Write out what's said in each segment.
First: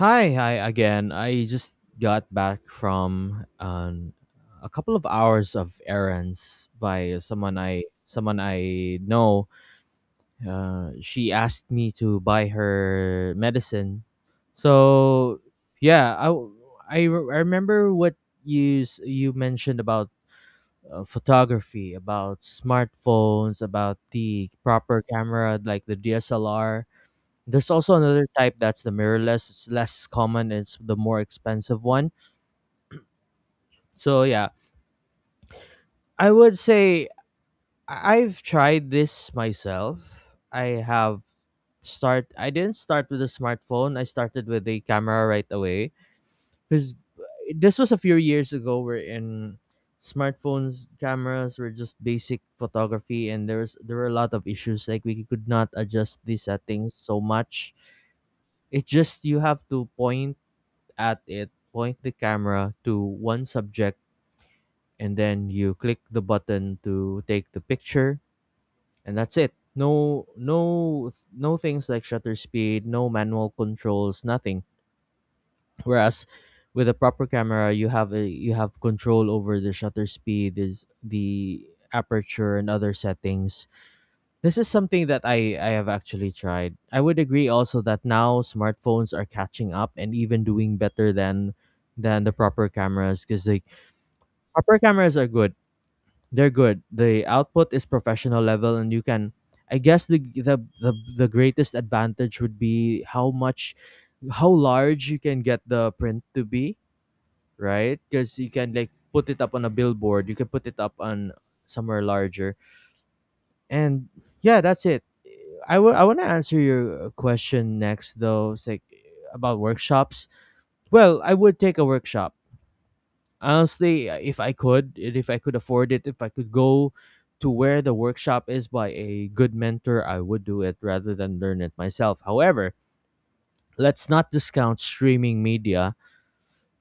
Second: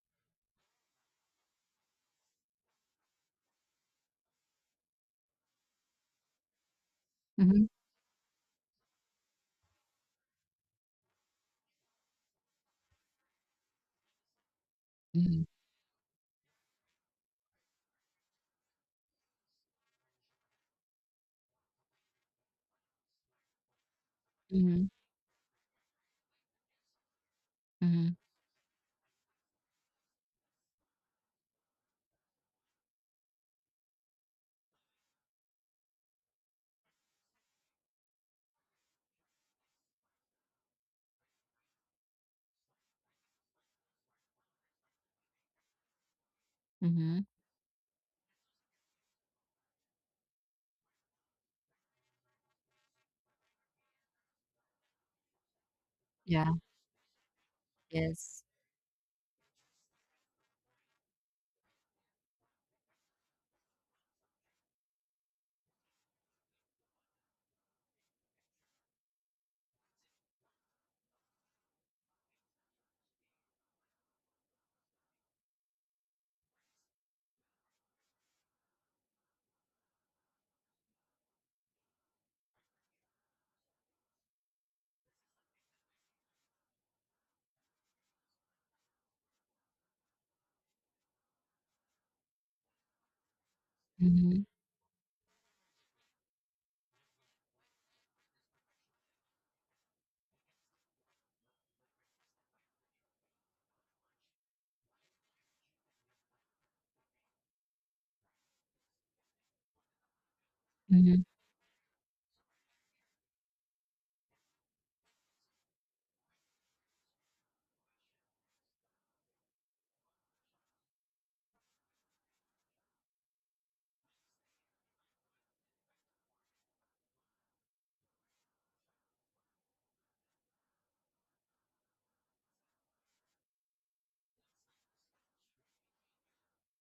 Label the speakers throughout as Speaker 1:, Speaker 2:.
Speaker 1: Hi, hi again. I just got back from a couple of hours of errands by
Speaker 2: Mhm,
Speaker 1: someone I know. She asked me to buy her medicine. So
Speaker 2: mhm,
Speaker 1: yeah, I w- I re- I remember what you mentioned about photography, about smartphones, about the
Speaker 2: mhm,
Speaker 1: proper camera like the DSLR. There's also
Speaker 2: mhm,
Speaker 1: another type, that's the mirrorless. It's less common. It's the more expensive one. So yeah, I would say I've tried this myself. I have start. I didn't start with a smartphone. I started with a camera right away because
Speaker 2: mhm.
Speaker 1: this was a few years ago. Where in smartphones, cameras were just basic photography, and there were a lot of issues. Like, we could not adjust the
Speaker 2: Yeah.
Speaker 1: settings so much.
Speaker 2: Yes.
Speaker 1: It just, you have to point at it, point the camera to one subject, and then you click the button to take the picture, and that's it. No, no, no things like shutter speed, no manual controls, nothing. Whereas with a proper camera, you have a, you have control over the shutter speed, is the aperture and other settings. This is something that I have actually tried. I would agree also that now smartphones are catching up and even doing better than the proper cameras, because the
Speaker 2: Mhm,
Speaker 1: proper cameras are good. They're good. The output is professional level, and you can, I guess the greatest advantage would be how much, how large you can get the print to be, right? Because you can like put it up on a billboard, you can put it up
Speaker 2: mhm.
Speaker 1: on somewhere larger. And yeah, that's it. I will. I want to answer your question next, though. It's like about workshops. Well, I would take a workshop honestly, if I could, and if I could afford it, if I could go to where the workshop is by a good mentor, I would do it rather than learn it myself. However, let's not discount streaming media,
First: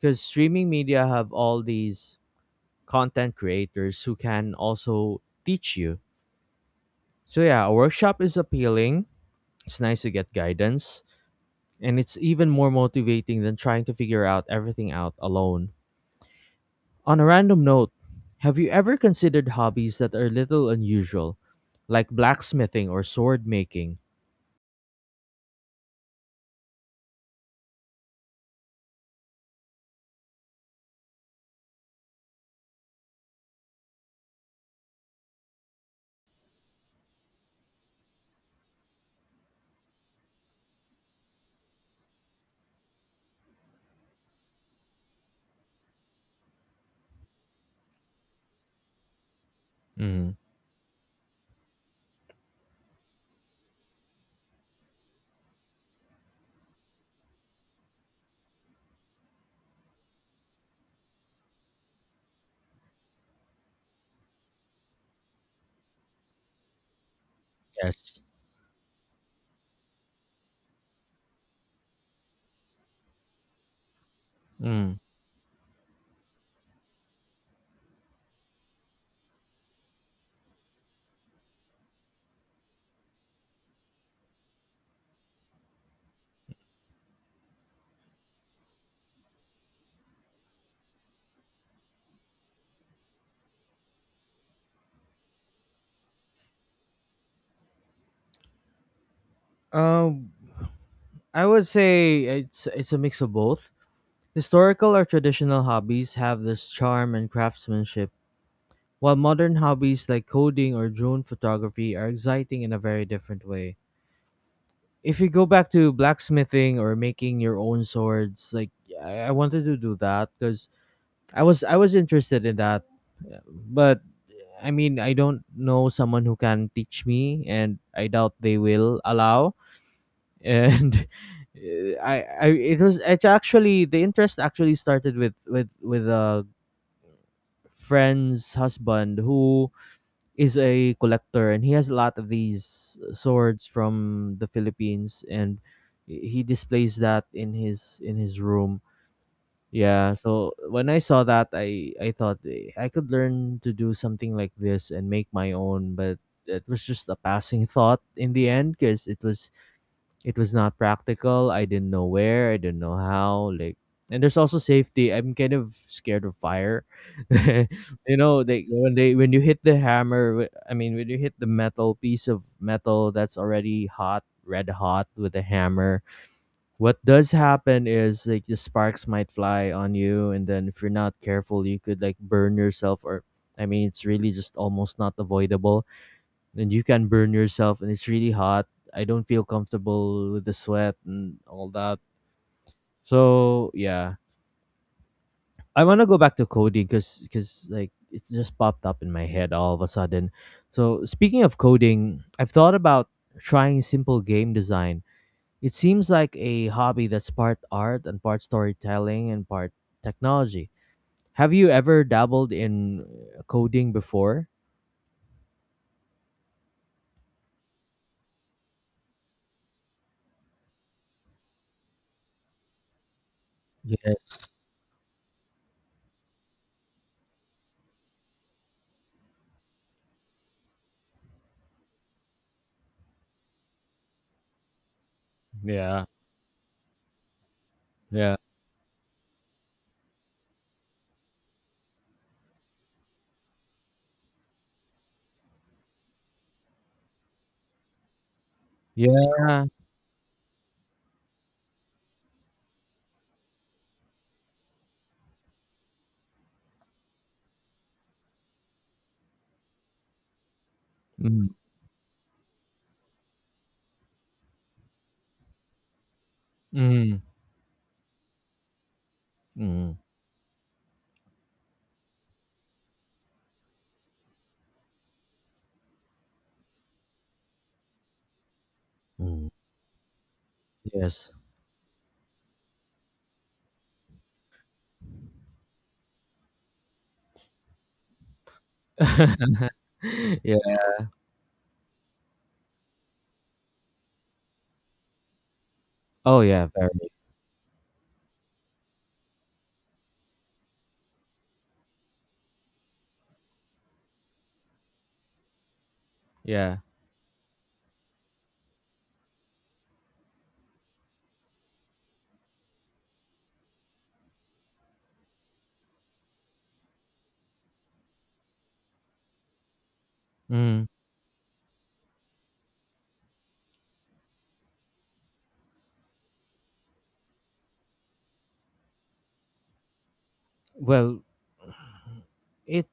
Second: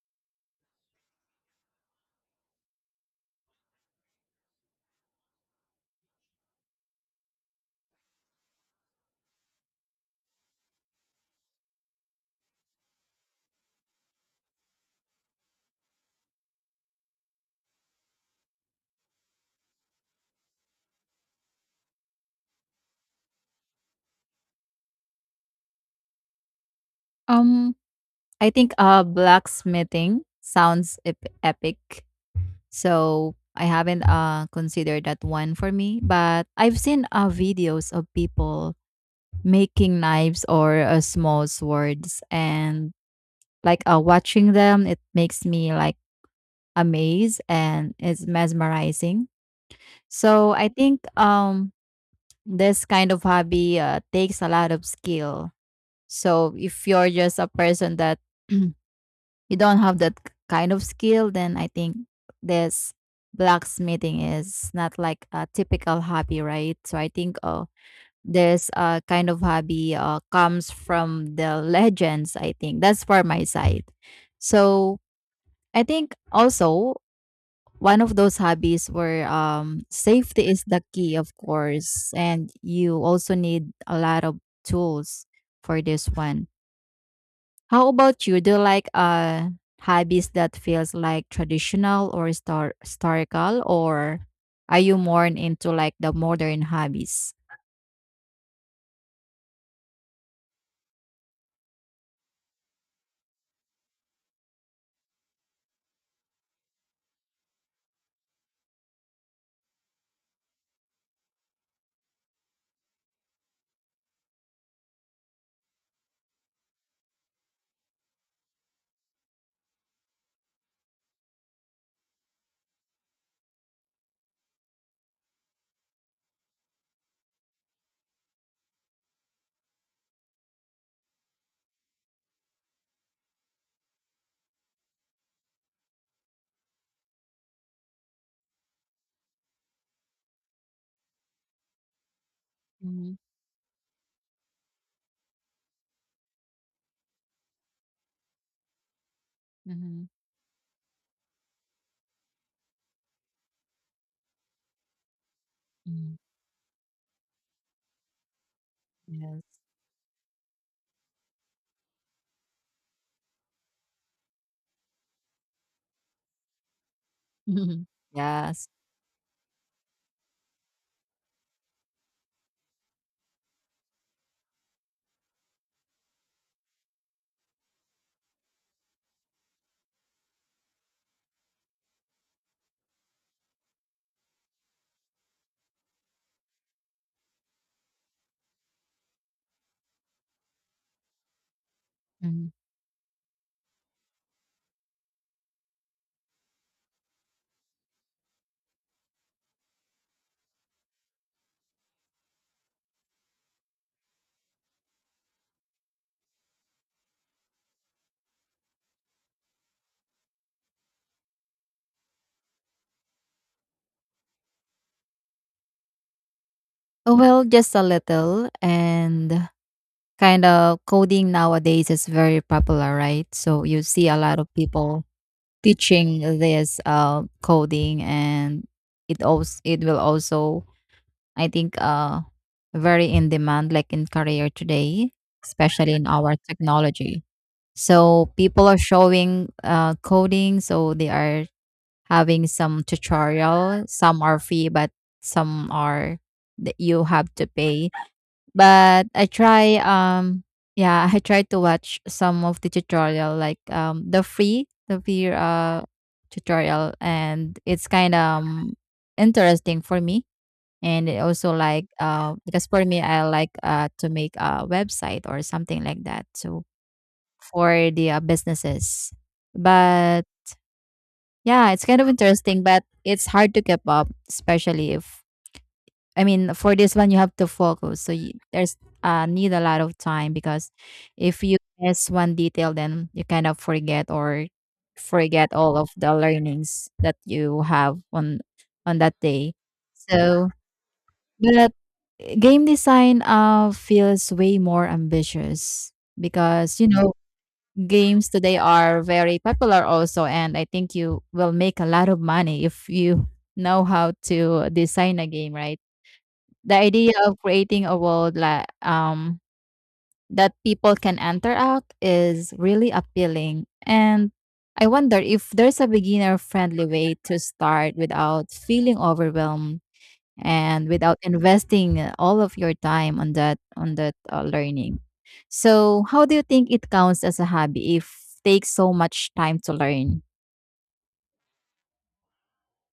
Speaker 1: because streaming media have all these content creators who can also teach you. So yeah, a workshop is appealing. It's nice to get guidance, and it's even more motivating than trying to figure out everything out alone. On a random note, have you ever considered hobbies that are a little unusual, like blacksmithing or sword making?
Speaker 2: Um, I think, blacksmithing sounds ep epic. So, I haven't, considered that one for me, but I've seen, videos of people making knives or, small swords, and, watching them, it makes me, like, amazed and it's mesmerizing.
Speaker 1: Mm.
Speaker 2: So, I think, this kind of hobby takes a lot of skill. So if you're just a person that you don't have that kind of skill, then I think this blacksmithing is not like a typical hobby, right? So I think
Speaker 1: Yes.
Speaker 2: this kind of hobby comes from the legends. I think that's for my side.
Speaker 1: Mm.
Speaker 2: So I think also one of those hobbies where safety is the key, of course, and you also need a lot of tools for this one. How about you? Do you like hobbies that feels like traditional or historical, or are you more into like the modern hobbies?
Speaker 1: Um, I would say it's a mix of both. Historical or traditional hobbies have this charm and craftsmanship, while modern hobbies like coding or drone photography are exciting in a very different way. If you go back to blacksmithing or making your own swords, like, I wanted to do that because I was interested in that. Yeah, but I mean, I don't know someone who can teach me, and I doubt they will allow. And eh, I it was, it actually, the interest actually started with a friend's husband who is a collector, and he has a lot of these
Speaker 2: mm-hmm,
Speaker 1: swords from the Philippines, and he displays that in his room.
Speaker 2: mm-hmm,
Speaker 1: Yeah, so when I saw that, I thought, "Eh, I could learn to do something like this and make my own," but it was just a passing thought in the end, because
Speaker 2: yes,
Speaker 1: it was not practical. I didn't know where. I didn't know how. Like, and there's also safety. I'm kind of scared of fire. You know,
Speaker 2: yes.
Speaker 1: they when you hit the hammer. I mean, when you hit the metal, piece of metal that's already hot, red hot, with a hammer. What does happen is like the sparks might fly on you, and then if you're not careful, you could like burn yourself. Or, I mean, it's really just almost not avoidable, and you can burn yourself, and it's really hot. I don't feel comfortable with the sweat and all that.
Speaker 2: Mhm.
Speaker 1: So yeah, I want to go back to coding, because, it just popped up in my head all of a sudden. So speaking of coding, I've thought about trying simple game design. It seems like a hobby that's part art and part storytelling and part technology. Have you ever dabbled in coding before?
Speaker 2: Oh, well, just a little. And kind of coding nowadays is very popular, right? So you see a
Speaker 1: Yes.
Speaker 2: lot of people teaching this coding, and it will also I think very in demand, like in career today, especially in
Speaker 1: Yeah.
Speaker 2: our technology. So
Speaker 1: Yeah.
Speaker 2: people are showing coding, so they are having some tutorial. Some are free, but some are that you have to pay. But I
Speaker 1: Yeah.
Speaker 2: try yeah, I try to watch some of the tutorial like the free tutorial, and it's kind of interesting for me. And it
Speaker 1: Mm.
Speaker 2: also like because for me I like to make a website or something like that, so
Speaker 1: Mm.
Speaker 2: for the businesses.
Speaker 1: Mm.
Speaker 2: But yeah, it's kind of interesting, but it's hard to keep up, especially if I mean, for this one, you have to focus. So you, there's
Speaker 1: Mm,
Speaker 2: need a lot of time, because
Speaker 1: yes.
Speaker 2: if you miss one detail, then you kind of forget or forget all of the learnings that you have on that day. So,
Speaker 1: Yeah.
Speaker 2: but game design feels way more ambitious
Speaker 1: Oh, yeah,
Speaker 2: because, you
Speaker 1: very.
Speaker 2: know, games today are very popular also, and I think you will make a lot of money if you know how to design a game, right? The
Speaker 1: Yeah.
Speaker 2: idea of creating a world like that people can enter out is really appealing. And I wonder if there's a beginner friendly way to start without feeling overwhelmed
Speaker 1: Mm.
Speaker 2: and without investing all of your time on that learning. So, how do you think it counts as a hobby if takes so much time to learn?
Speaker 1: Well, it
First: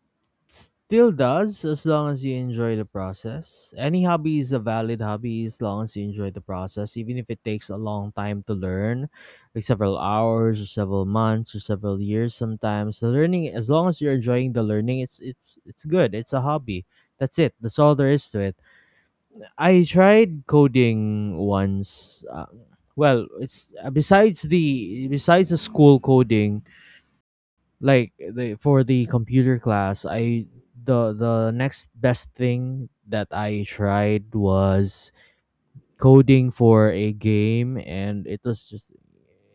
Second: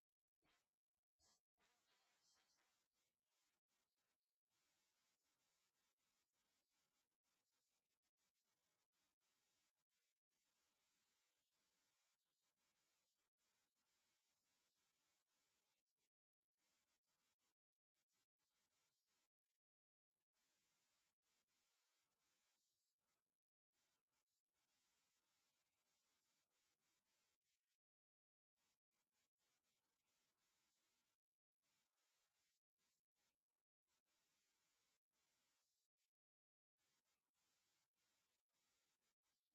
Speaker 1: still does, as long as you enjoy the process. Any hobby is a valid hobby as long as you enjoy the process, even if it takes a long time to learn, like several hours or several months or several years sometimes. The learning, as long as you're enjoying the learning, it's good. It's a hobby. That's it. That's all there is to it. I tried coding once. Well, it's besides the, school coding, like the, for the computer class, I the next best thing that I tried was coding for a game, and it was just,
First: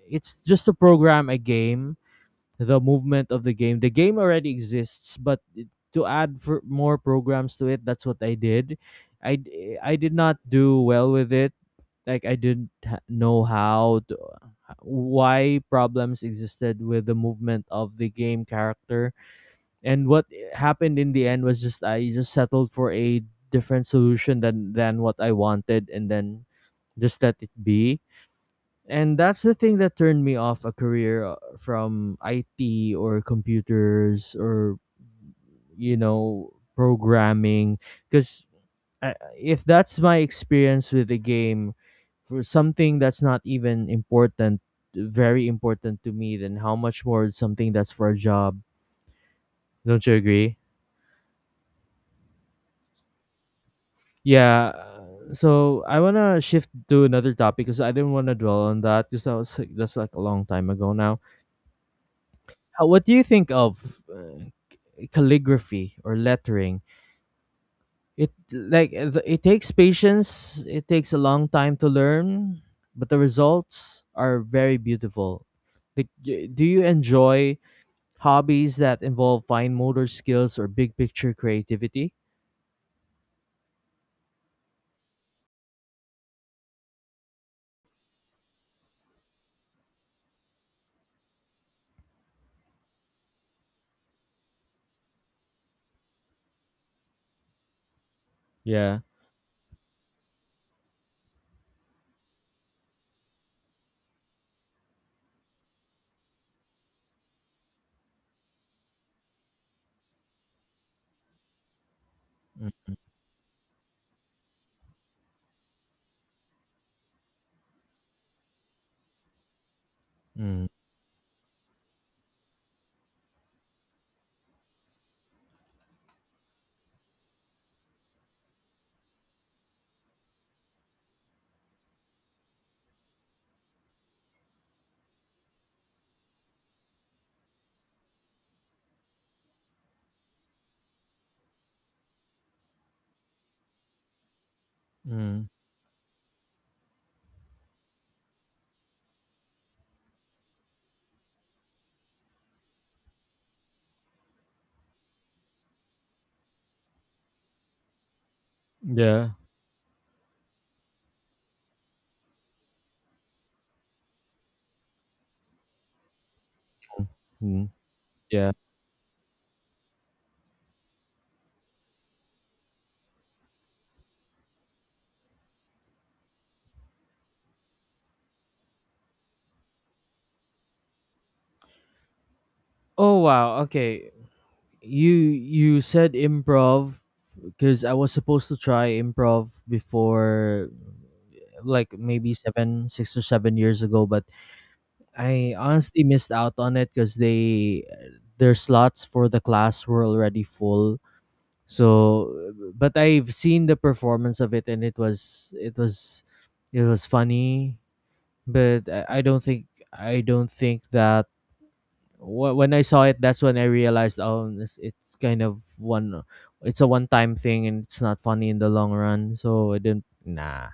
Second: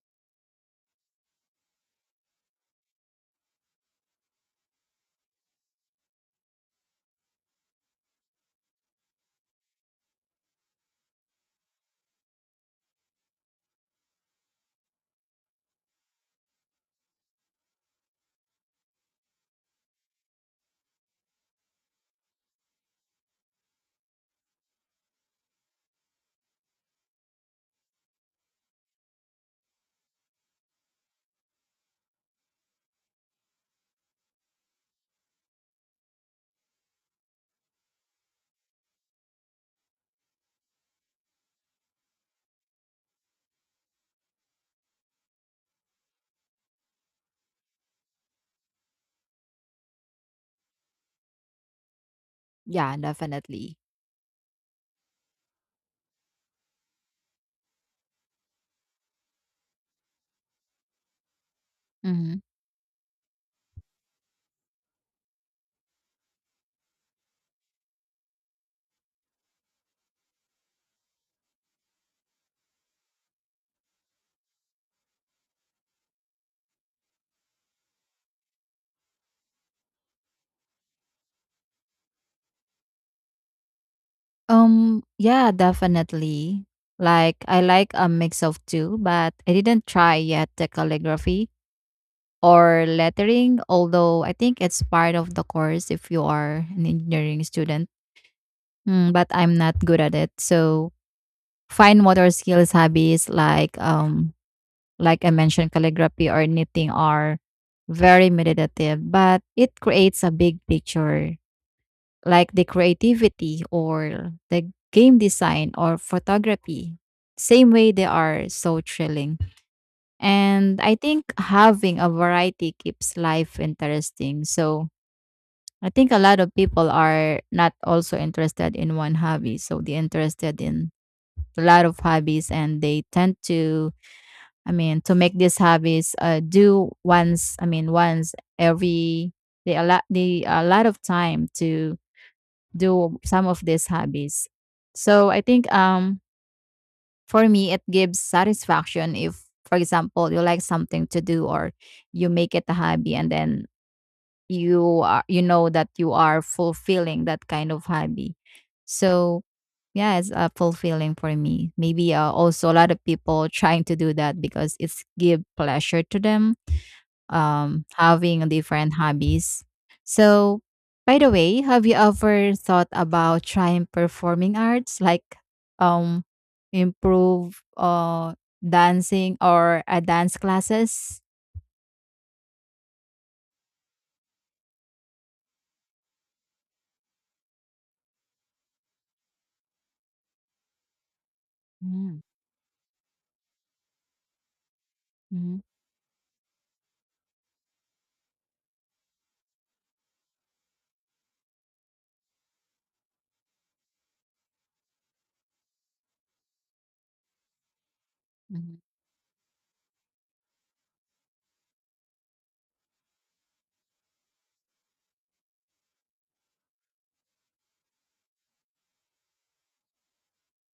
Speaker 1: it's just to program a game, the movement of the game. The game already exists, but to add for more programs to it, that's what I did. I did not do well with it. Like, I didn't know how to, why problems existed with the movement of the game character, and what happened in the end was just, I just settled for a different solution than what I wanted, and then just let it be. And that's the thing that turned me off a career from IT or computers or, you know, programming, because if that's my experience with the game, for something that's not even important, very important to me, then how much more something that's for a job? Don't you agree?
Speaker 2: Yeah, definitely.
Speaker 1: Yeah. So I want to shift to another topic, because I didn't want to dwell on that, because that was that's like a long time ago now.
Speaker 2: Mhm.
Speaker 1: How, what do you think of calligraphy or lettering? It, like, it takes patience, it takes a long time to learn, but the results are very beautiful. Like, do you enjoy hobbies that involve fine motor skills or big picture creativity?
Speaker 2: Yeah, definitely. Like I like a mix of two, but I didn't try yet the calligraphy or lettering, although I think it's part of the course if you are an engineering student.
Speaker 1: Yeah.
Speaker 2: Mm, but I'm not good at it. So fine motor skills hobbies like I mentioned, calligraphy or knitting are very meditative, but it creates a big picture like the creativity or the game design or photography. Same way, they are so thrilling.
Speaker 1: Mm.
Speaker 2: And I think having a variety keeps life interesting. So I think a lot of people are not also interested in one hobby. So they're interested in a lot of hobbies, and they tend to, I mean, to make these hobbies do once, I mean, once every, they a lot of time to do some of these hobbies. So I
Speaker 1: Mm.
Speaker 2: think for me it gives satisfaction if, for example, you like something to do or you make it a hobby and then you are you know that you are fulfilling that kind of hobby.
Speaker 1: Yeah.
Speaker 2: So yeah, it's fulfilling for me. Maybe also a lot of people trying to do that because it's give pleasure to them
Speaker 1: Mm.
Speaker 2: having
Speaker 1: Yeah.
Speaker 2: different hobbies. So, by the way, have you ever thought about trying performing arts like um, improve dancing or a dance classes?
Speaker 1: Oh wow, okay. You said improv, because I was supposed to try improv before, like
Speaker 2: Mm,
Speaker 1: maybe 7 6 or 7 years ago, but I
Speaker 2: mhm,
Speaker 1: honestly missed out on it, cuz they, their slots for the class were already full. So, but I've seen the performance of it, and it was funny,
Speaker 2: mhm,
Speaker 1: but I don't think, I don't think that wh- when I saw it, that's when I realized, oh, it's kind of one, it's a one-time thing, and it's not funny in the long run. So I didn't. Nah,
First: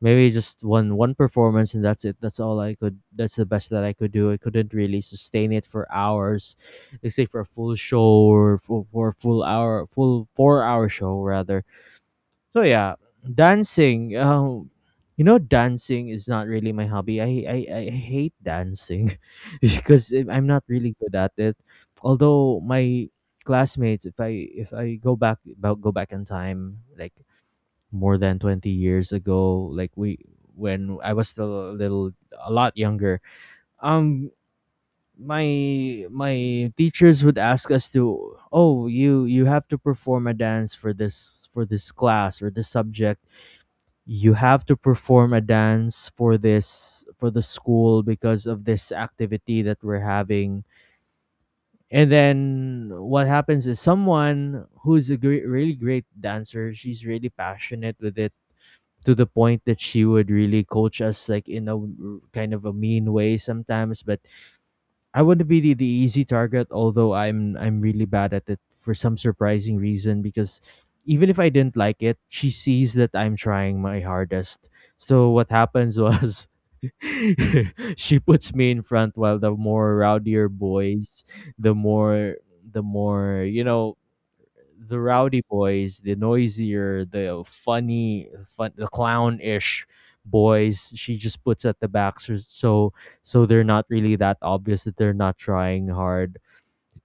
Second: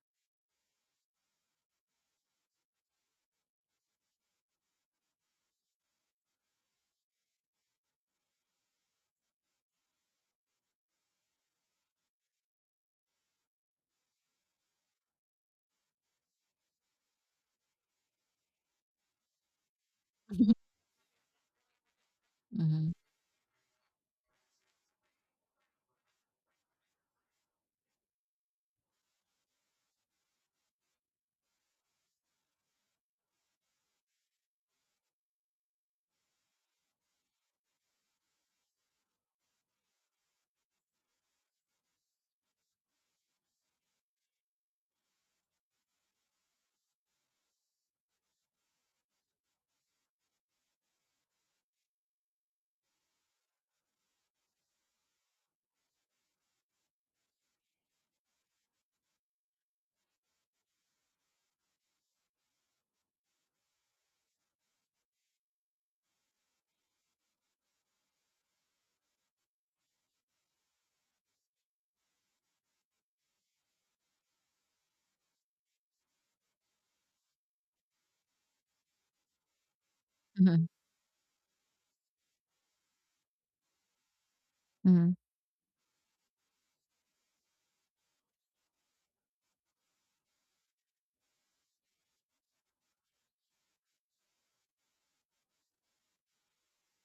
Speaker 1: maybe just one performance, and that's it. That's all I could. That's the best that I could do. I couldn't really sustain it for hours, let's say for a full show or for a full hour, full four-hour show rather. So yeah, dancing. You know, dancing is not really my hobby. I hate dancing, because I'm not really good at it. Although
Speaker 2: mhm,
Speaker 1: my classmates, if I, go back in time, like more than 20 years ago, like we, when I was still a little a lot younger, um, my teachers would ask us to, oh, you have to perform a dance for this, for this class or this subject, you have to perform a dance for this, for the school, because of this activity that we're having. And then what happens is someone who's a great, really great dancer, she's really passionate with it, to the point that she would really coach us like in a kind of a mean way sometimes, but I want to be the easy target, although I'm really bad at it for some surprising reason, because even if I didn't like it, she sees that I'm trying my hardest. So what happens was, she puts me in front, while the more rowdier
Speaker 2: mhm,
Speaker 1: boys, the more you know, the
Speaker 2: mhm,
Speaker 1: rowdy boys, the noisier, the funny, fun, the clown-ish boys, she just puts at the back, so, so they're not really that obvious that they're not trying hard.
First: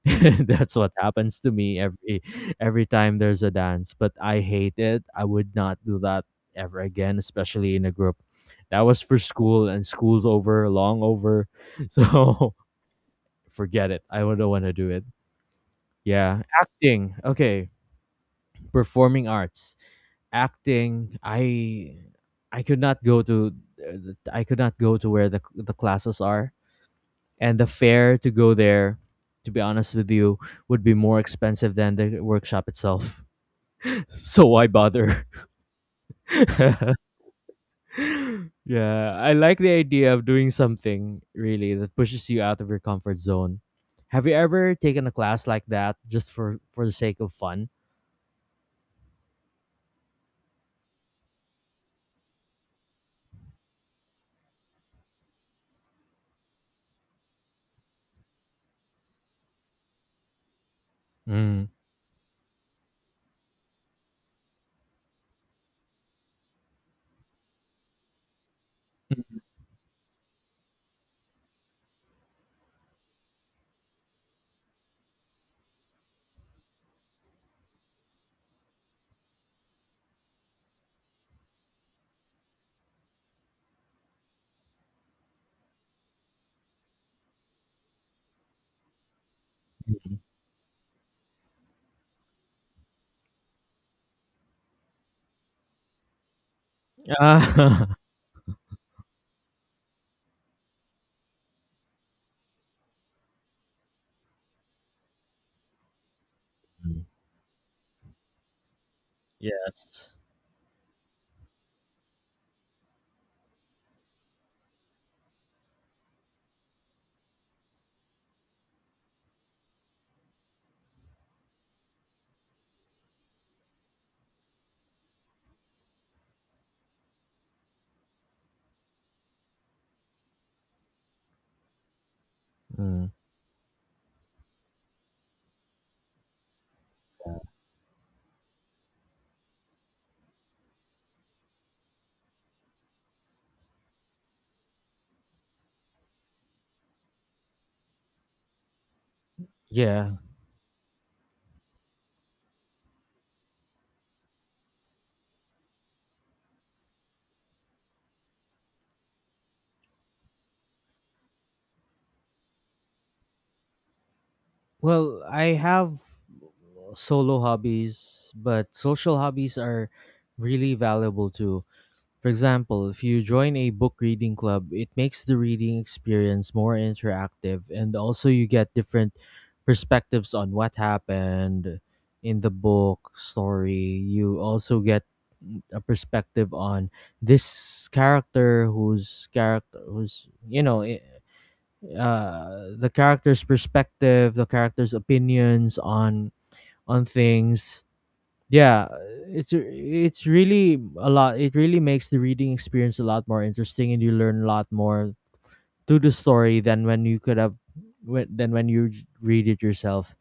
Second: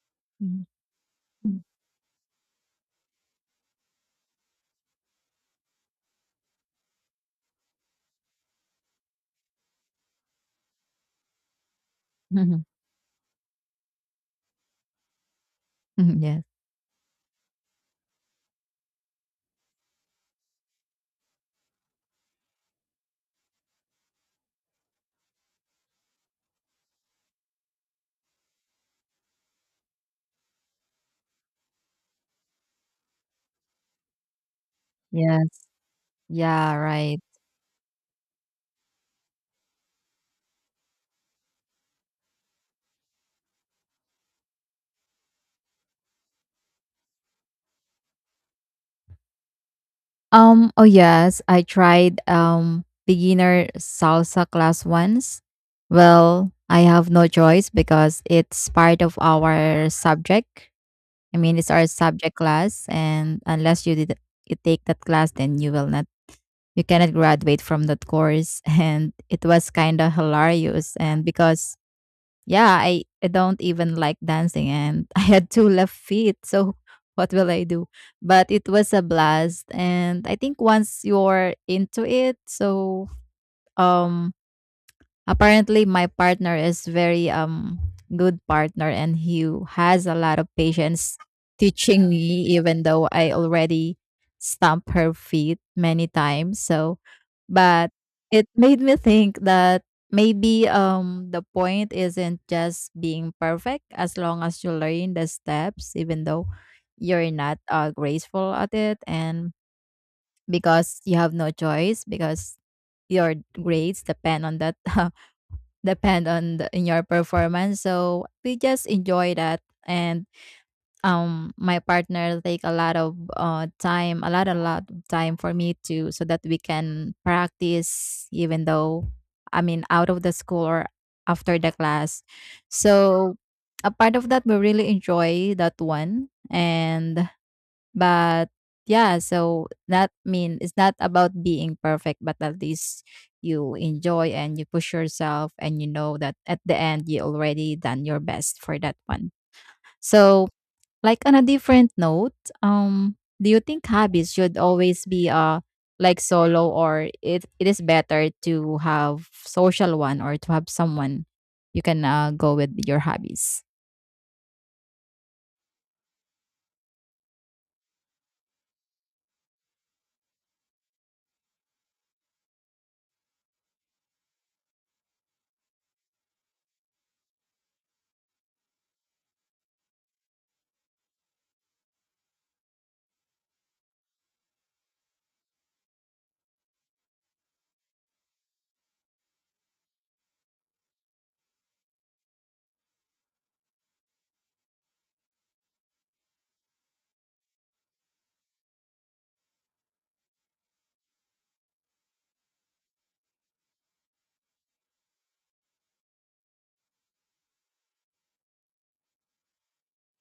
Speaker 2: mhm,
Speaker 1: That's what happens to
Speaker 2: mhm, mhm,
Speaker 1: me every time there's a dance, but I hate it. I would not do that ever again, especially in a group. That was for school, and school's over, long over, so
Speaker 2: mhm,
Speaker 1: forget it. I do not want to do it.
Speaker 2: mhm,
Speaker 1: Yeah,
Speaker 2: Yes.
Speaker 1: acting. Okay, performing arts, acting, I could not go to I could not go to where the classes are, and the fare to go there, to be honest with you, would be more expensive than the workshop itself. So why bother?
Speaker 2: Yes. Yeah, right.
Speaker 1: Yeah, I like the idea of doing something really that pushes you out of your comfort zone. Have you ever taken a class like that just for the sake of fun?
Speaker 2: Oh yes, I tried beginner salsa class once. Well, I have no choice because it's part of our subject. I mean,
Speaker 1: Mm.
Speaker 2: it's our subject class, and unless you did you take that class, then you will not you cannot graduate from that course. And it was kind of hilarious, and because yeah, I don't even like dancing, and I had two left feet. So what will I do? But it was a blast, and I think once you're into it, so um apparently, my partner is very good partner, and he has a lot of patience teaching me, even though I already stomp her feet many times. So, but
Speaker 1: Ah,
Speaker 2: it made me think that maybe the point isn't just being perfect, as long as you learn the steps, even though you're not graceful at it, and
Speaker 1: yes.
Speaker 2: because you have no choice because your grades depend on that depend on the, in your performance. So we just enjoy that. And my partner take a lot of time, a lot of time for me to, so that we can practice, even though, I mean, out of the school or after the class.
Speaker 1: Mm.
Speaker 2: So a part of that, we really enjoy that one. And but yeah, so that mean it's not about being perfect, but at least you enjoy and you push yourself and you know that at the end you already done your best for that one.
Speaker 1: Yeah.
Speaker 2: So like on a different note, do you think hobbies should always be like solo, or it is better to have social one or to have someone you can go with your hobbies?
Speaker 1: Well, I have solo hobbies, but social hobbies are really valuable too. For example, if you join a book reading club, it makes the reading experience more interactive, and also you get different perspectives on what happened in the book story. You also get a perspective on this character, whose character who's you know I- the character's perspective, the character's opinions on things. Yeah, it's really a lot. It really makes the reading experience a lot more interesting, and you learn a lot more through the story than when you could have, than when you read it yourself,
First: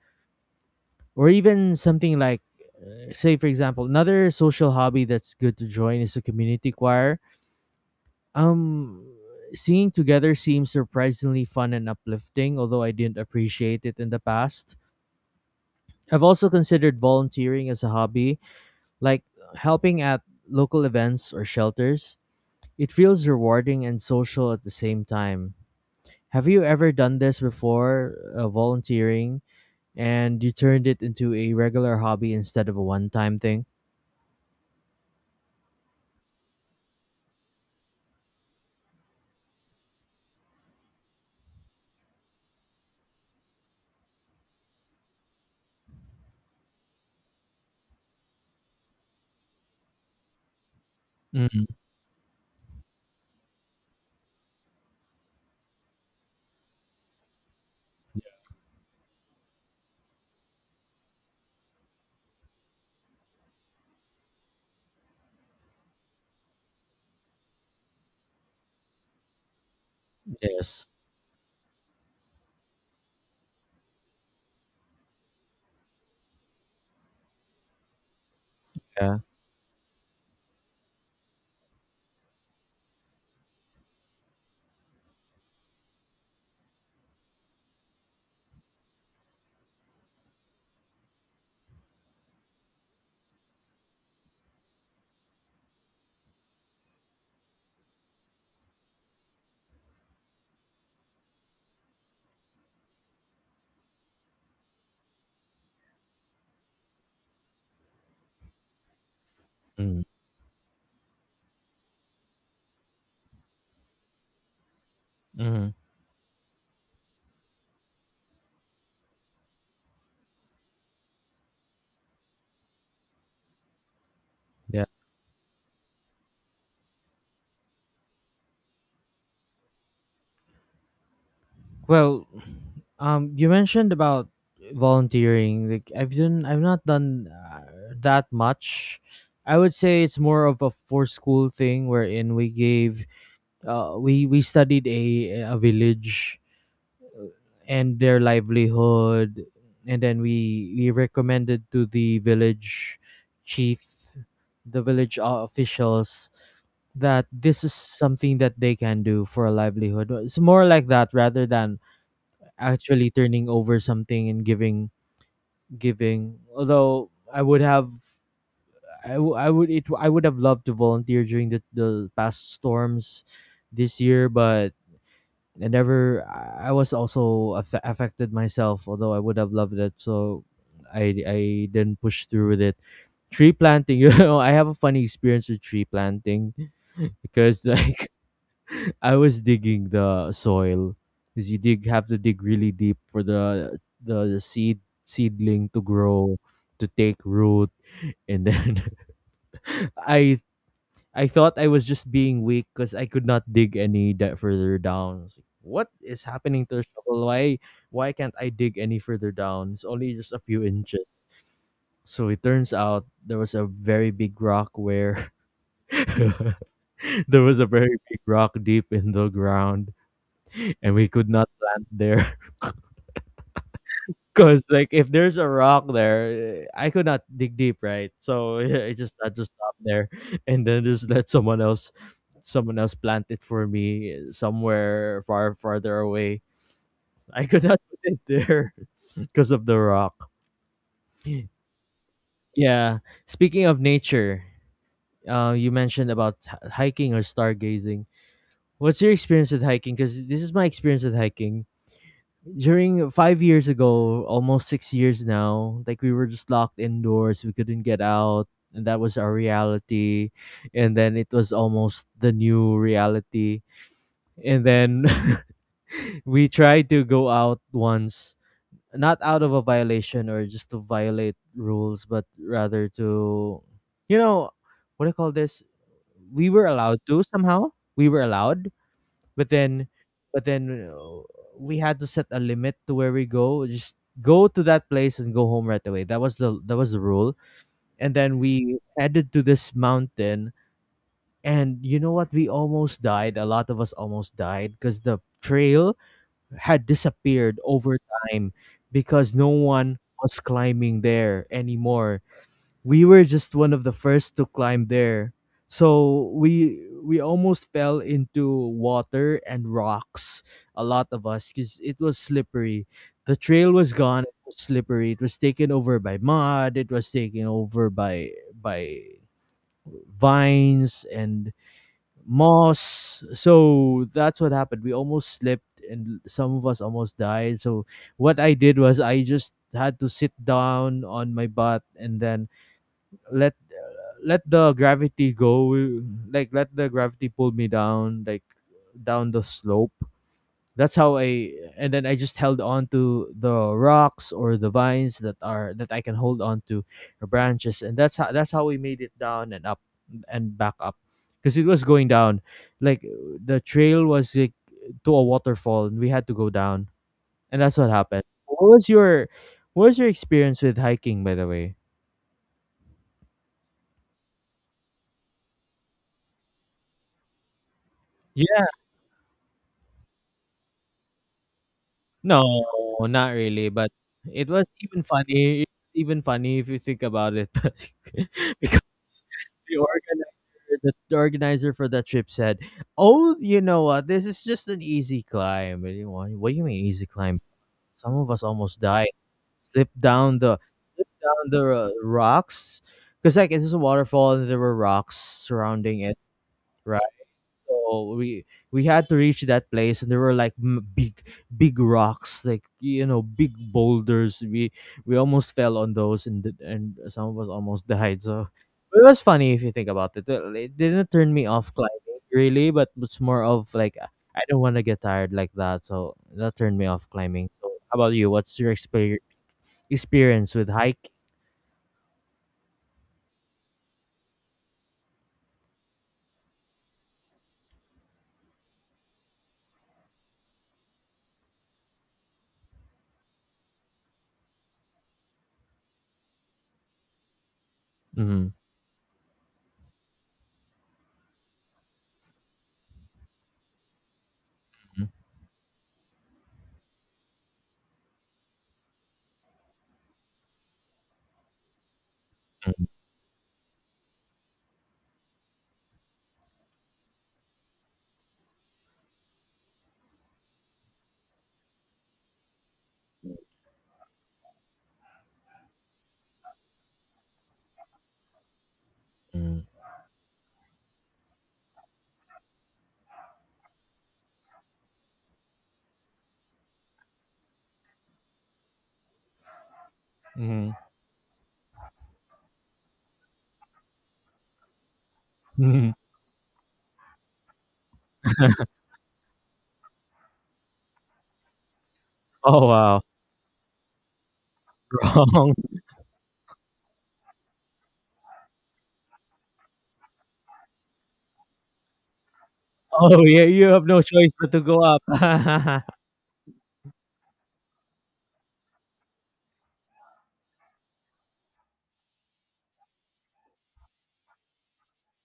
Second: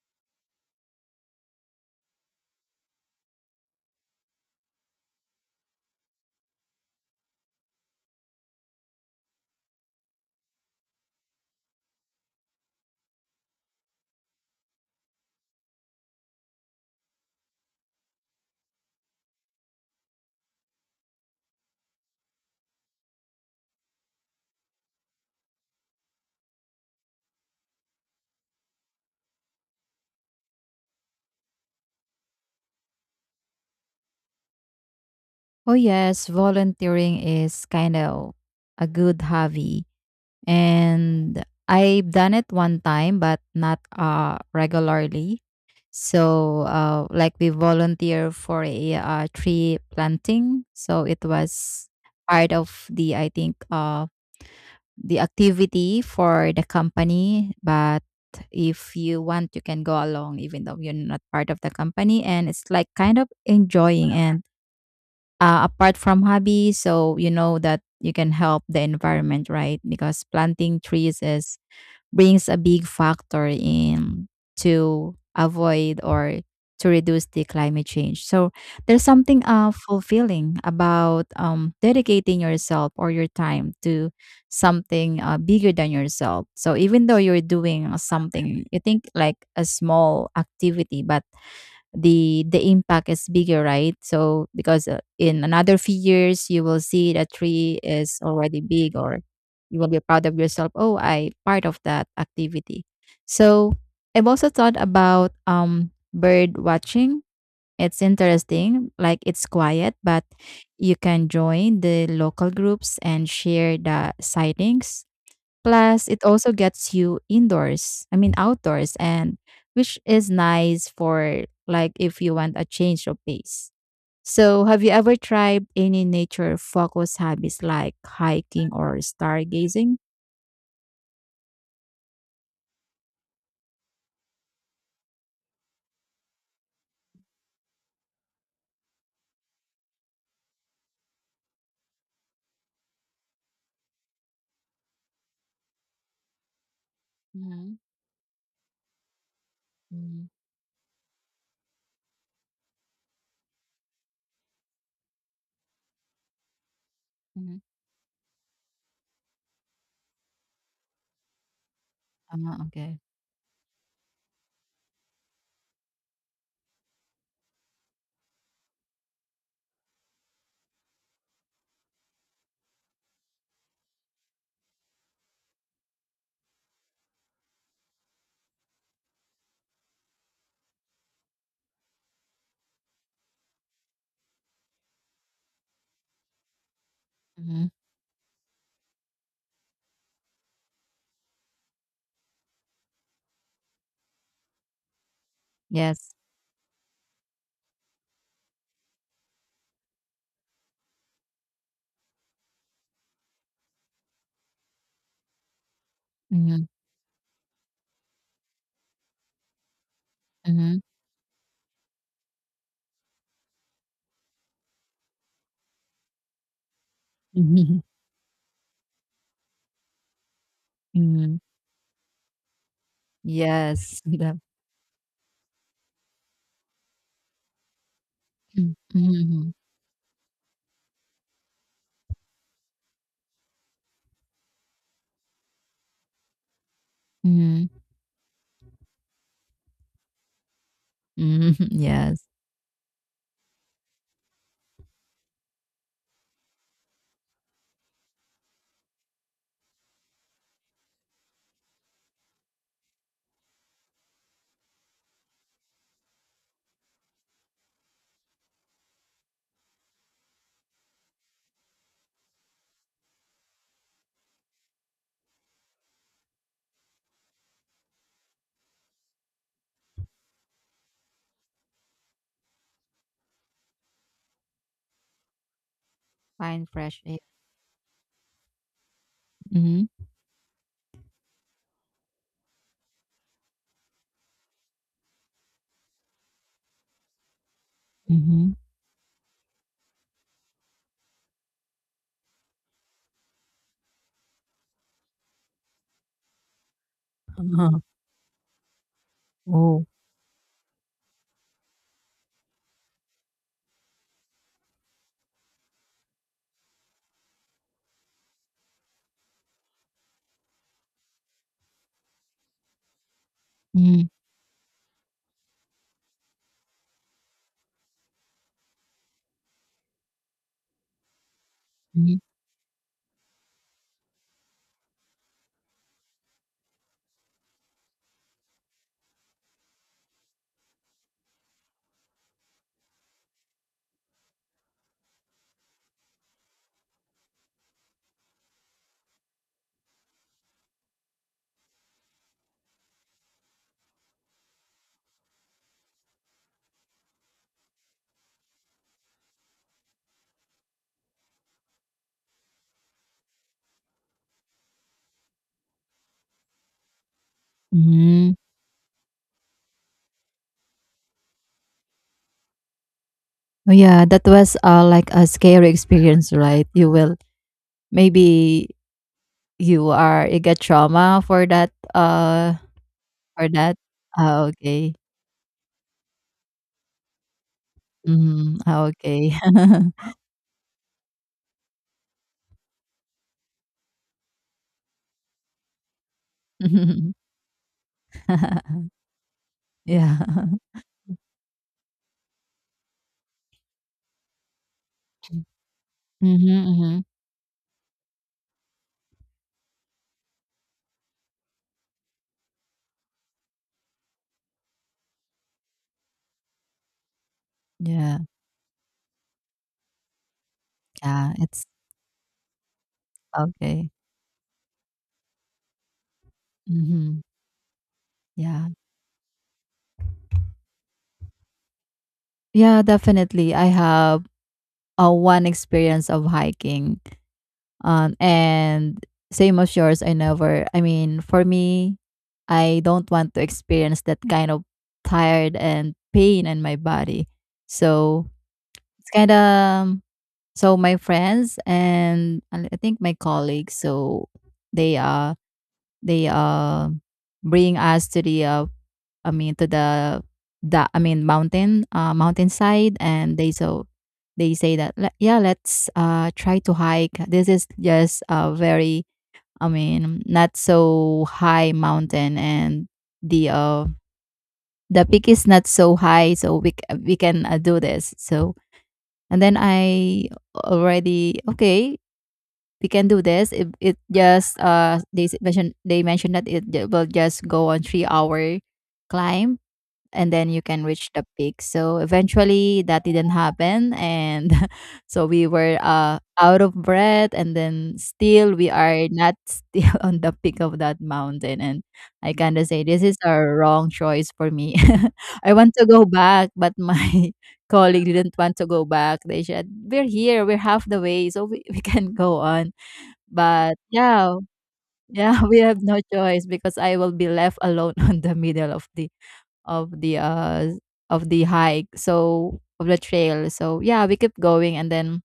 Speaker 1: or even something like. Say, for example, another social hobby that's good to join is a community choir. Um, Singing together seems surprisingly fun and uplifting, although I didn't appreciate it in the past. I've also considered volunteering as a hobby, like helping at local events or shelters. It feels rewarding and social at the same time. Have you ever done this before, volunteering, and you turned it into a regular hobby instead of a one time thing?
Speaker 2: Oh yes, volunteering is kind of a good hobby, and I've done it one time, but not regularly. So, like we volunteer for a tree planting, so it
Speaker 1: Mm,
Speaker 2: was part of the I think the activity for the company. But if you want, you can go along, even though you're not part of the company, and it's like kind of enjoying and apart from hobby, so you know that you can help the environment, right? Because planting
Speaker 1: yes.
Speaker 2: trees is brings a big factor in to avoid or to reduce the climate change. So there's
Speaker 1: Yeah.
Speaker 2: something fulfilling about dedicating yourself or your time to something bigger than yourself. So even though you're doing something, you think like a small activity, but the impact is bigger, right? So because in another few years you will see that tree is already big, or you will be proud of yourself. Oh, I part of that activity. So I've also thought about bird watching. It's interesting, like it's quiet,
Speaker 1: Mm,
Speaker 2: but you can join the local groups and share the sightings.
Speaker 1: mhm.
Speaker 2: Plus, it also gets you indoors, I mean outdoors, and which is nice for like if you want a change of pace. So, have
Speaker 1: Yeah.
Speaker 2: you ever tried any nature focused hobbies like hiking or stargazing?
Speaker 1: Well, you mentioned about volunteering. Like, I've not done that much. I would say it's more of a for school thing, wherein we gave, we studied a village
Speaker 2: Mm-hmm.
Speaker 1: and their livelihood, and then we recommended to the village chief, the village officials, that
Speaker 2: Mm-hmm.
Speaker 1: this is something that they can do for a livelihood. It's more like that rather than
Speaker 2: Ah, okay.
Speaker 1: actually turning over something and giving. Although I would have, I, w- I would it I would have loved to volunteer during the past storms this year, but I never. I was also affected myself. Although I would have loved it, so I didn't push through with it. Tree planting, I have a funny experience with tree planting, because
Speaker 2: Mm-hmm.
Speaker 1: like, I was digging the soil, because you dig have to dig really deep for the seedling to
Speaker 2: Yes.
Speaker 1: grow, to take root, and then I I thought I was just being weak because I could not dig any that further down. I like, what is happening
Speaker 2: Mm-hmm.
Speaker 1: to the shovel? Why can't I dig any further down? It's only just a few
Speaker 2: Mm-hmm.
Speaker 1: inches. So it turns out, there was a very big rock where there was a very big rock deep in the ground, and we could
Speaker 2: Mm-hmm.
Speaker 1: not plant there.
Speaker 2: Yes. Yeah.
Speaker 1: Because like, if there's a rock there, I could not dig deep, right? So
Speaker 2: Mm-hmm.
Speaker 1: yeah, I just I
Speaker 2: Mm-hmm.
Speaker 1: just stop there, and then just let someone else plant it for me, somewhere farther away. I could not put it there because of the rock.
Speaker 2: Mm-hmm. Yes.
Speaker 1: Yeah. Speaking of nature, you mentioned about hiking or stargazing. What's your experience with hiking? Because this is my experience with hiking. During 5 years ago, almost 6 years now, like, we were just locked indoors. We couldn't get out. And that was our reality. And then it was almost the new reality. And then we tried to go out once, not out of a violation or just to violate rules, but rather to, you know, what do you call this? We were
Speaker 2: Fine,
Speaker 1: allowed
Speaker 2: fresh air.
Speaker 1: to somehow. We were allowed, but
Speaker 2: Mm-hmm.
Speaker 1: then but then uh, we had to set a limit to where we go, just go to that place and go home right away. That was the rule. And then
Speaker 2: Mm-hmm.
Speaker 1: we headed to this mountain. And you know what, we almost died a lot of us almost died, because the trail had disappeared
Speaker 2: Uh-huh.
Speaker 1: over time. Because no
Speaker 2: Oh.
Speaker 1: one was climbing there anymore, we were just one of the first to climb there. So we almost fell into water and rocks, a lot of us, because it was slippery. The trail was
Speaker 2: Mm-hmm.
Speaker 1: gone, it was slippery. It was taken over by mud, it was taken over by vines and moss. So that's what happened. We almost slipped and some of us almost died. So what I did was, I just had to sit down on my butt, and then let let the gravity go, like, let the gravity pull me down, like down the slope. That's how I And then I just held on to the rocks or the vines, that I can hold on to, the branches, and that's how we made it down and up, and back up, because it was going down, like, the trail was like, to a waterfall, and we had to go down. And that's what happened.
Speaker 2: Mhm.
Speaker 1: What was your experience with hiking, by the way?
Speaker 2: Oh, yeah, that was like a scary experience, right? You will maybe you are you get trauma for that
Speaker 1: No,
Speaker 2: uh
Speaker 1: not
Speaker 2: for
Speaker 1: really,
Speaker 2: that.
Speaker 1: but
Speaker 2: Ah, okay.
Speaker 1: it's even funny if you think about it, but,
Speaker 2: Mm-hmm.
Speaker 1: because
Speaker 2: Ah, okay.
Speaker 1: the organizer the organizer for that trip said, "Oh, you know what? This is just an easy climb." And you wa "What do you mean, easy
Speaker 2: Mhm.
Speaker 1: climb? Some of us almost died. Slipped down
Speaker 2: Yeah.
Speaker 1: the slipped Cause, like, it's just a waterfall and there were rocks surrounding it,
Speaker 2: Mm-hmm.
Speaker 1: right? So we had to reach that place, and there were like, big rocks, like, big boulders. We almost fell on those, and and some of us almost
Speaker 2: Yeah.
Speaker 1: died. So it was funny if you think about it. It didn't
Speaker 2: Yeah.
Speaker 1: turn me
Speaker 2: It's
Speaker 1: off climbing really, but it's more of
Speaker 2: okay.
Speaker 1: like, I don't want to get tired like that, so that turned me off
Speaker 2: Mm-hmm.
Speaker 1: climbing. So how about you? What's
Speaker 2: Yeah.
Speaker 1: your experience with hike?
Speaker 2: Yeah, definitely, I have one experience of hiking. And same as yours, I never, I mean, for me, I don't want to experience that kind of tired and pain in my body. So
Speaker 1: Mm-hmm.
Speaker 2: it's kind of, so my friends and I think my colleagues, so they, they, uh, bring us to the, I mean, to the, I mean, mountain, mountainside. And they, so they say that, Yeah, let's, try to hike. This is just a very, I mean, not so high mountain, and the uh the peak is not so high, so we can do this. So and then
Speaker 1: Mm-hmm.
Speaker 2: I already okay, we can do this. It just mentioned they mentioned that will just go on 3-hour climb, and then you can reach the peak. So eventually that didn't happen, and so we were
Speaker 1: Mm-hmm.
Speaker 2: out of breath, and then still we are not still on the peak of that mountain, and I kind of
Speaker 1: Oh,
Speaker 2: say
Speaker 1: wow.
Speaker 2: this is a wrong choice for me. I
Speaker 1: Wrong.
Speaker 2: want to go back, but my colleague didn't want to go back. They said we're here, we're half the way, so we, we can go on.
Speaker 1: Oh, yeah, you
Speaker 2: But
Speaker 1: have no choice
Speaker 2: yeah,
Speaker 1: but to go up.
Speaker 2: yeah, we have no choice because I will be left alone on the middle of the of the uh of the hike so of the trail. So yeah, we kept going, and then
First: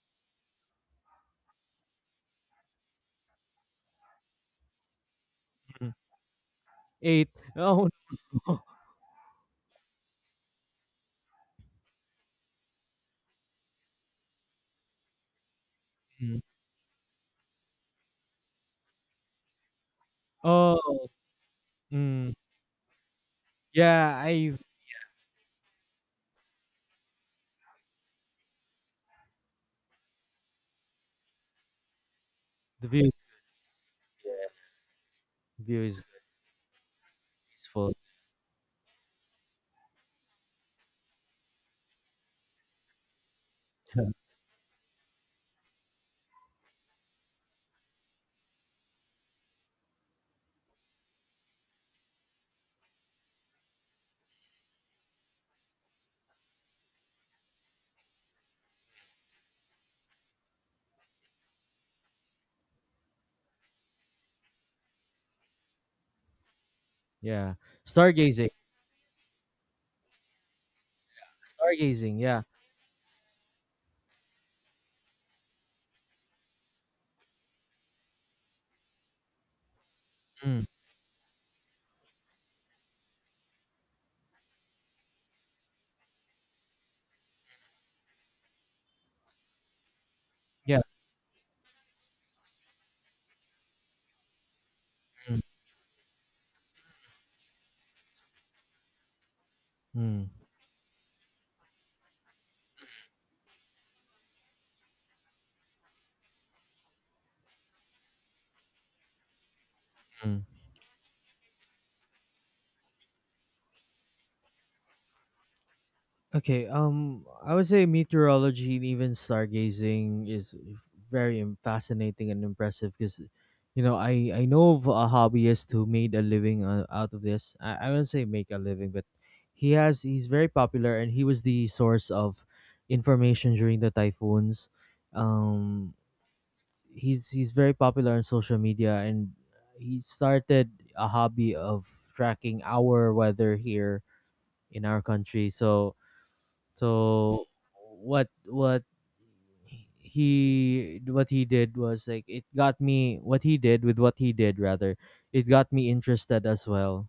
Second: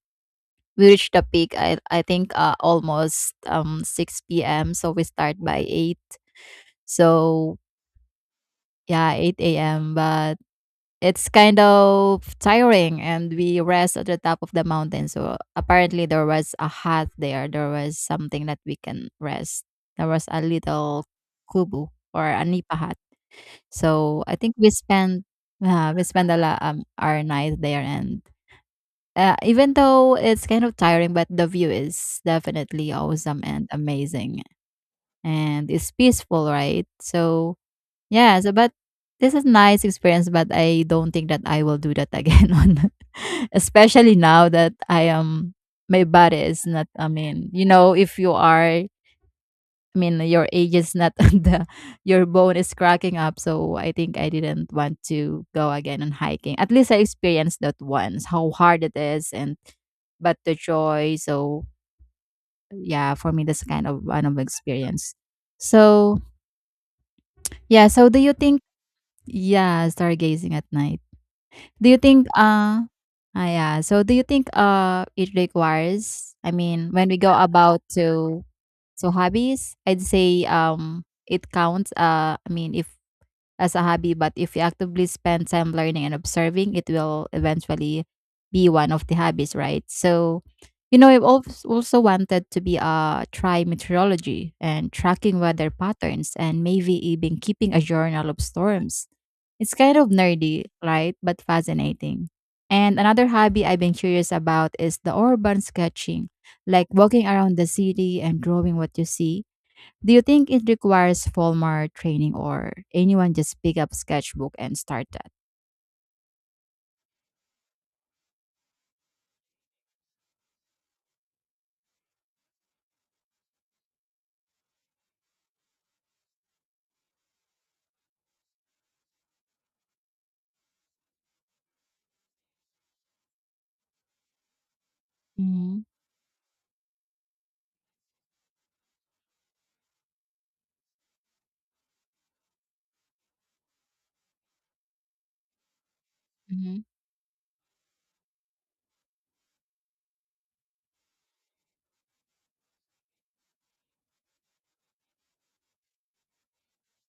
Speaker 2: we reached the peak. I think almost 6 p.m, so we start by 8.
Speaker 1: 8.
Speaker 2: So
Speaker 1: Oh, no.
Speaker 2: yeah, 8 a.m, but it's kind of tiring, and we rest at the top of the mountain. So apparently there
Speaker 1: Mm.
Speaker 2: was a hut there, there was something that we can rest, there was a little
Speaker 1: Oh.
Speaker 2: kubu or
Speaker 1: Mm.
Speaker 2: a nipa hut.
Speaker 1: Yeah,
Speaker 2: So I think
Speaker 1: I
Speaker 2: we spend a lot our night there, and even though it's kind of tiring, but the view is
Speaker 1: the
Speaker 2: definitely
Speaker 1: view is
Speaker 2: awesome and amazing, and
Speaker 1: view
Speaker 2: it's
Speaker 1: is
Speaker 2: peaceful, right? So
Speaker 1: peaceful.
Speaker 2: yeah, so but this is nice experience, but I don't think that I will do that again on, especially now that I am my body is not. I mean, you know, if you are I mean, your age is not the your bone is cracking up, so I think I didn't want to go again on hiking. At least I experienced that once, how hard it is, and but the joy. So yeah, for me, that's kind of one of experience. So
Speaker 1: Yeah.
Speaker 2: yeah, so do you
Speaker 1: Stargazing.
Speaker 2: think yeah, stargazing at night? Do you
Speaker 1: Stargazing,
Speaker 2: think
Speaker 1: yeah.
Speaker 2: ah, yeah. So do you think it requires I mean when we go about to so hobbies, I'd say
Speaker 1: Mm.
Speaker 2: it counts I mean if as a hobby, but if you actively spend time learning and observing, it will eventually be one of the hobbies, right? So,
Speaker 1: Yeah.
Speaker 2: you know, I've also wanted to be a try meteorology and tracking
Speaker 1: Mm.
Speaker 2: weather patterns and maybe even keeping a journal of storms. It's kind of
Speaker 1: Mm.
Speaker 2: nerdy, right? But fascinating. And another hobby I've been curious about is the urban sketching, like walking around the city and drawing what you see. Do you
Speaker 1: Mm.
Speaker 2: think it requires formal training, or anyone just pick up sketchbook and start that?
Speaker 1: Okay, I would say meteorology and even stargazing is very fascinating and impressive, because, I know of a hobbyist who made a living out of this. I wouldn't say make a living, but he's very popular, and he was the source of information during the typhoons.
Speaker 2: Mm-hmm.
Speaker 1: Um, he's very popular on social media, and he started a hobby of tracking our weather here in our country. So
Speaker 2: Mm-hmm.
Speaker 1: so what what what he did was, like, it got me, what he did with what he did, rather, it got me interested as well.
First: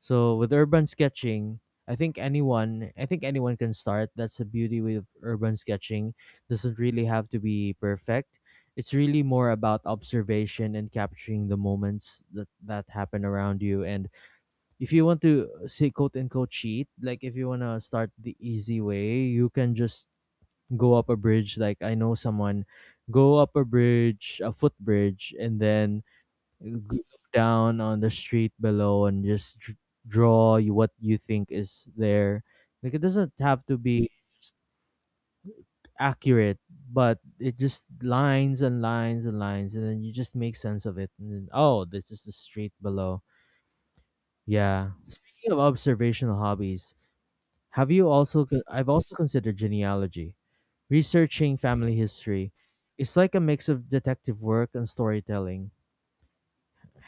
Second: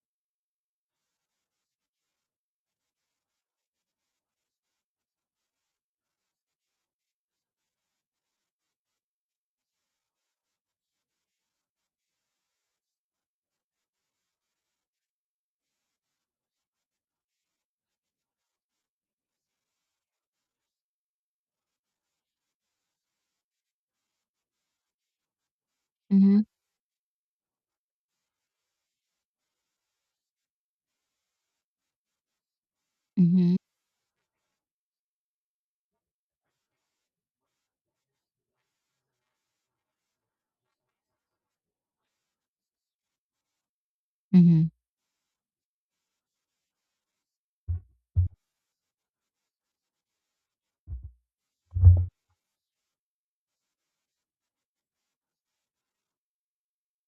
Speaker 1: So with urban sketching, I think anyone can start. That's the beauty with urban sketching. Doesn't really have to be perfect. It's really more about observation and capturing the moments that happen around you. And if you want to, say, quote unquote, cheat, like if you wanna start the easy way, you can just go up a bridge. Like, I know someone, go up a bridge, a footbridge, and then,
Speaker 2: Mm-hmm.
Speaker 1: uh, g- down on the street below, and just draw you what you think is there. Like, it doesn't have to be accurate, but it just lines and lines and lines, and then you just make sense of it. And then, oh, this is the street below.
Speaker 2: Mm-hmm.
Speaker 1: Yeah. Speaking of observational hobbies, Have you also? Con- I've also considered genealogy. Researching family history. It's like a mix of detective work and storytelling.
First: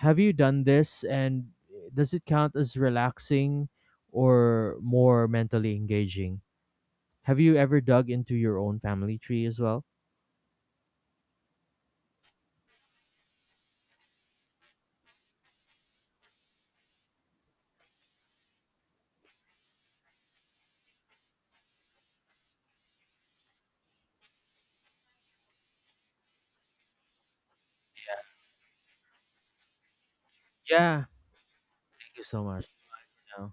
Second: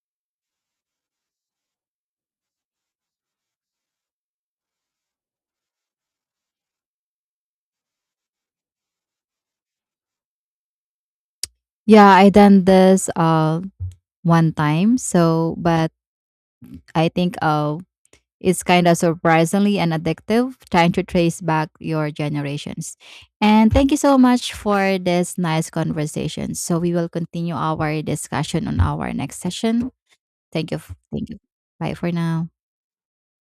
Speaker 1: Have you done this, and does it count as relaxing or more mentally engaging? Have you ever dug into your own family tree as well?
Speaker 2: Yeah, I done this one time. So, but I think is kind of surprisingly and addictive, trying to trace back your generations. And thank you so much for this nice conversation. So we will continue our discussion on our next session. Thank you.
Speaker 1: Yeah.
Speaker 2: Thank you. Bye for
Speaker 1: Thank you so
Speaker 2: now.
Speaker 1: much. Yeah.